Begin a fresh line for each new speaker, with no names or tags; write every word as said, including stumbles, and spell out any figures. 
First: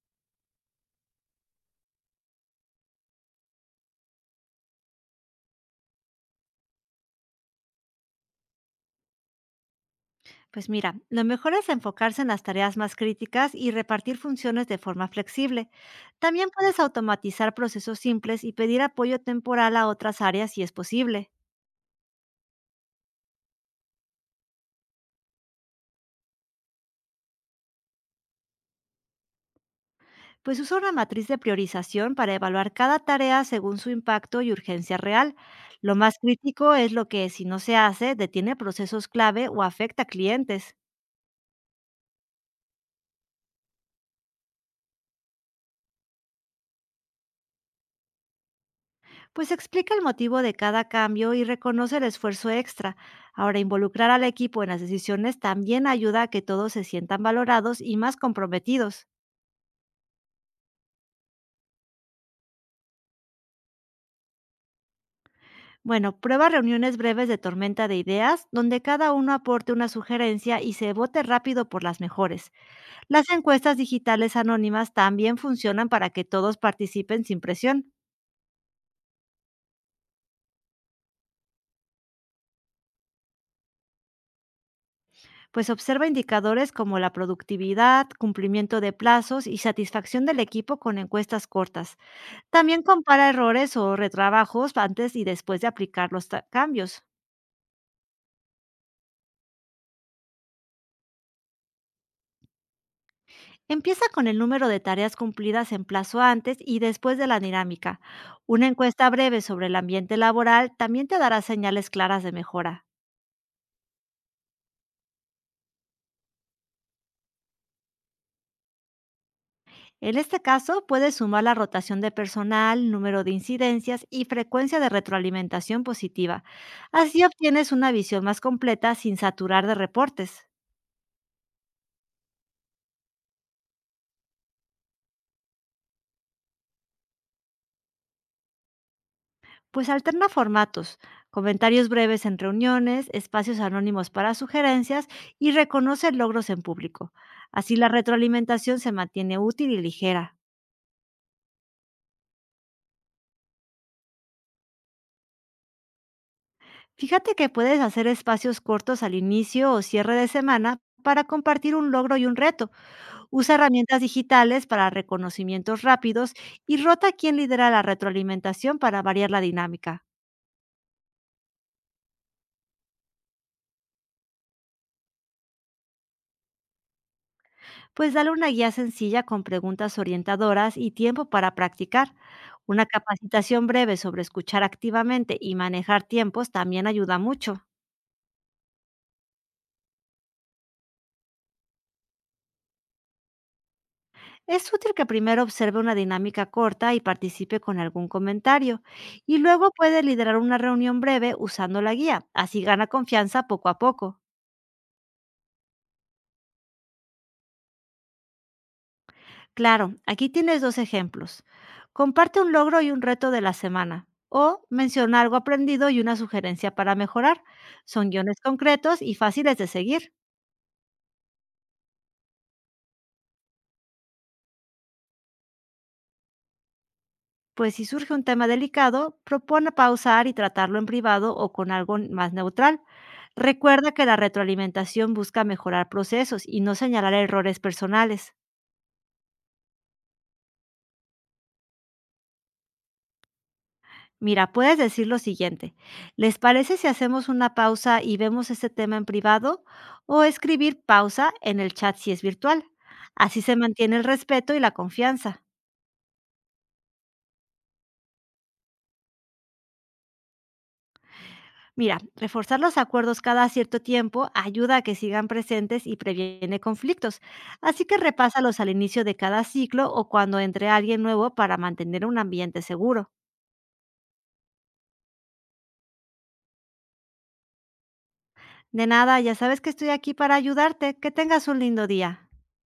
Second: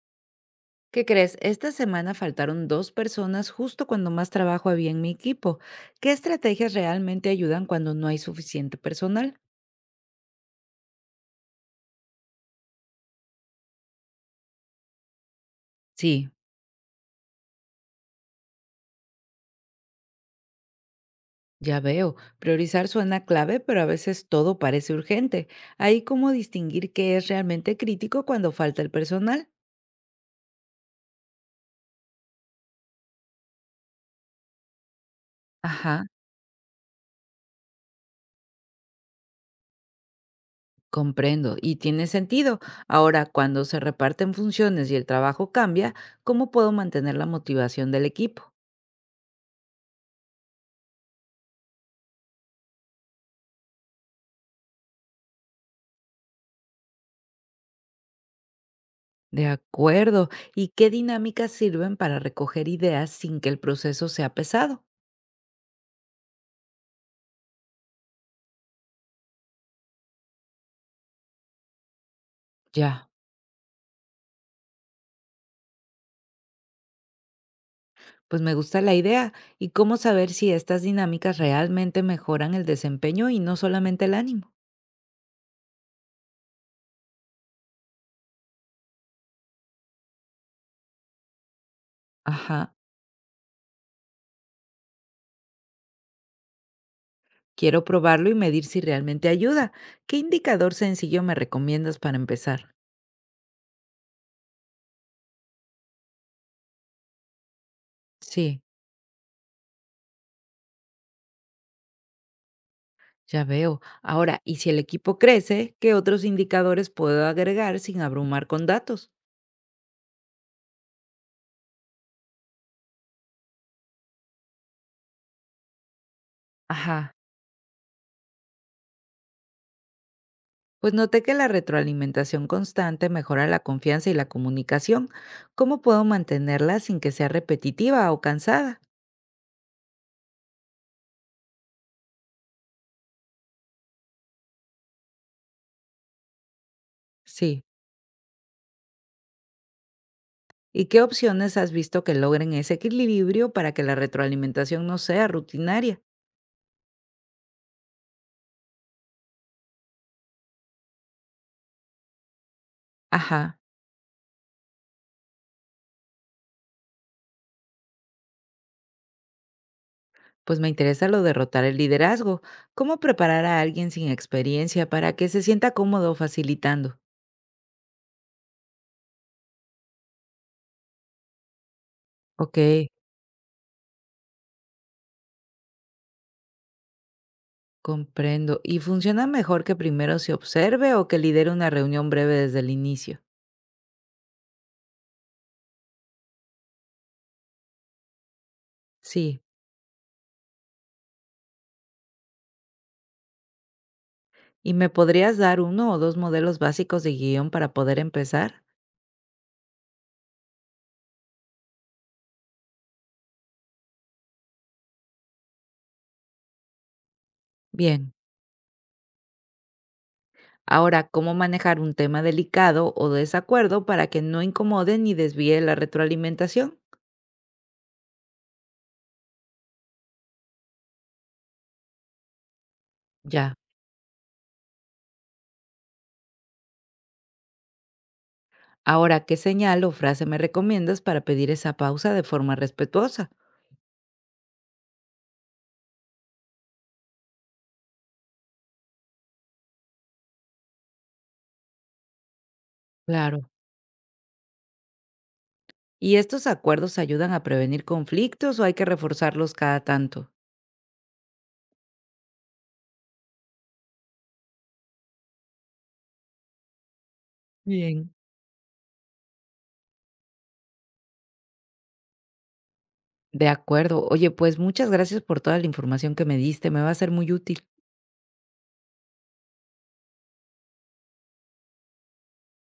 ¿Qué crees? Esta semana faltaron dos personas justo cuando más trabajo había en mi equipo. ¿Qué estrategias realmente ayudan cuando no hay suficiente personal?
Pues mira, lo mejor es enfocarse en las tareas más críticas y repartir funciones de forma flexible.
Sí,
También puedes automatizar procesos simples y pedir apoyo temporal a otras áreas si es posible.
ya veo. Priorizar suena clave, pero a veces todo parece urgente. Ahí cómo distinguir qué es realmente crítico cuando falta el personal.
Pues usa una matriz de priorización para evaluar cada tarea según su impacto y urgencia real. Lo
Ajá,
más crítico es lo que, si no se hace, detiene procesos clave o afecta a clientes.
comprendo. Y tiene sentido. Ahora, cuando se reparten funciones y el trabajo cambia, ¿cómo puedo mantener la motivación del equipo?
Pues explica el motivo de cada cambio y reconoce el esfuerzo extra. Ahora, involucrar al equipo en las decisiones también ayuda a que todos se sientan valorados y más comprometidos.
De acuerdo. ¿Y qué dinámicas sirven para recoger ideas sin que el proceso sea pesado?
Bueno, prueba reuniones breves de tormenta de ideas, donde cada uno aporte una sugerencia y se vote rápido por las mejores.
Ya.
Las encuestas digitales anónimas también funcionan para que todos participen sin presión,
Pues me gusta la idea. ¿Y cómo saber si estas dinámicas realmente mejoran el desempeño y no solamente el ánimo?
pues observa indicadores como la productividad, cumplimiento de plazos y satisfacción del equipo con encuestas cortas.
Ajá.
También compara errores o retrabajos antes y después de aplicar los ta- cambios.
Quiero probarlo y medir si realmente ayuda. ¿Qué indicador sencillo me recomiendas para empezar?
Empieza con el número de tareas cumplidas en plazo antes y después de la dinámica.
Sí,
Una encuesta breve sobre el ambiente laboral también te dará señales claras de mejora.
ya veo. Ahora, ¿y si el equipo crece, qué otros indicadores puedo agregar sin abrumar con datos?
En este caso, puedes sumar la rotación de personal, número de incidencias y frecuencia de retroalimentación positiva.
Ajá.
Así obtienes una visión más completa sin saturar de reportes.
Pues noté que la retroalimentación constante mejora la confianza y la comunicación. ¿Cómo puedo mantenerla sin que sea repetitiva o cansada?
Pues alterna formatos, comentarios breves en reuniones, espacios anónimos para sugerencias y reconoce logros en público.
Sí.
Así la retroalimentación se mantiene útil y ligera.
¿Y qué opciones has visto que logren ese equilibrio para que la retroalimentación no sea rutinaria?
Fíjate que puedes hacer espacios cortos al inicio o cierre de semana para compartir un logro y un reto. Usa
Ajá.
herramientas digitales para reconocimientos rápidos y rota quién lidera la retroalimentación para variar la dinámica.
Pues me interesa lo de rotar el liderazgo. ¿Cómo preparar a alguien sin experiencia para que se sienta cómodo facilitando?
Pues dale una guía sencilla con preguntas orientadoras y tiempo para practicar.
Ok,
Una capacitación breve sobre escuchar activamente y manejar tiempos también ayuda mucho.
comprendo. ¿Y funciona mejor que primero se observe o que lidere una reunión breve desde el inicio?
Es útil que primero observe una dinámica corta y participe con algún comentario, y
Sí.
luego puede liderar una reunión breve usando la guía, así gana confianza poco a poco.
¿Y me podrías dar uno o dos modelos básicos de guión para poder empezar?
Claro, aquí tienes dos ejemplos. Comparte un logro y un reto de la semana o menciona algo aprendido y una sugerencia para mejorar. Son
Bien.
guiones concretos y fáciles de seguir,
Ahora, ¿cómo manejar un tema delicado o desacuerdo para que no incomode ni desvíe la retroalimentación?
pues si surge un tema delicado, propone pausar y tratarlo en privado o con algo más neutral.
Ya.
Recuerda que la retroalimentación busca mejorar procesos y no señalar errores personales.
Ahora, ¿qué señal o frase me recomiendas para pedir esa pausa de forma respetuosa?
Mira, puedes decir lo siguiente, ¿les parece si hacemos una pausa y vemos este tema en privado? O escribir pausa en el chat si es virtual. Así
Claro.
se mantiene el respeto y la confianza.
¿Y estos acuerdos ayudan a prevenir conflictos o hay que reforzarlos cada tanto?
Mira, reforzar los acuerdos cada cierto tiempo ayuda a que sigan presentes y previene conflictos. Así que
Bien.
repásalos al inicio de cada ciclo o cuando entre alguien nuevo para mantener un ambiente seguro.
De acuerdo. Oye, pues muchas gracias por toda la información que me diste. Me va a ser muy útil.
De nada, ya sabes que estoy aquí para ayudarte. Que tengas un lindo día.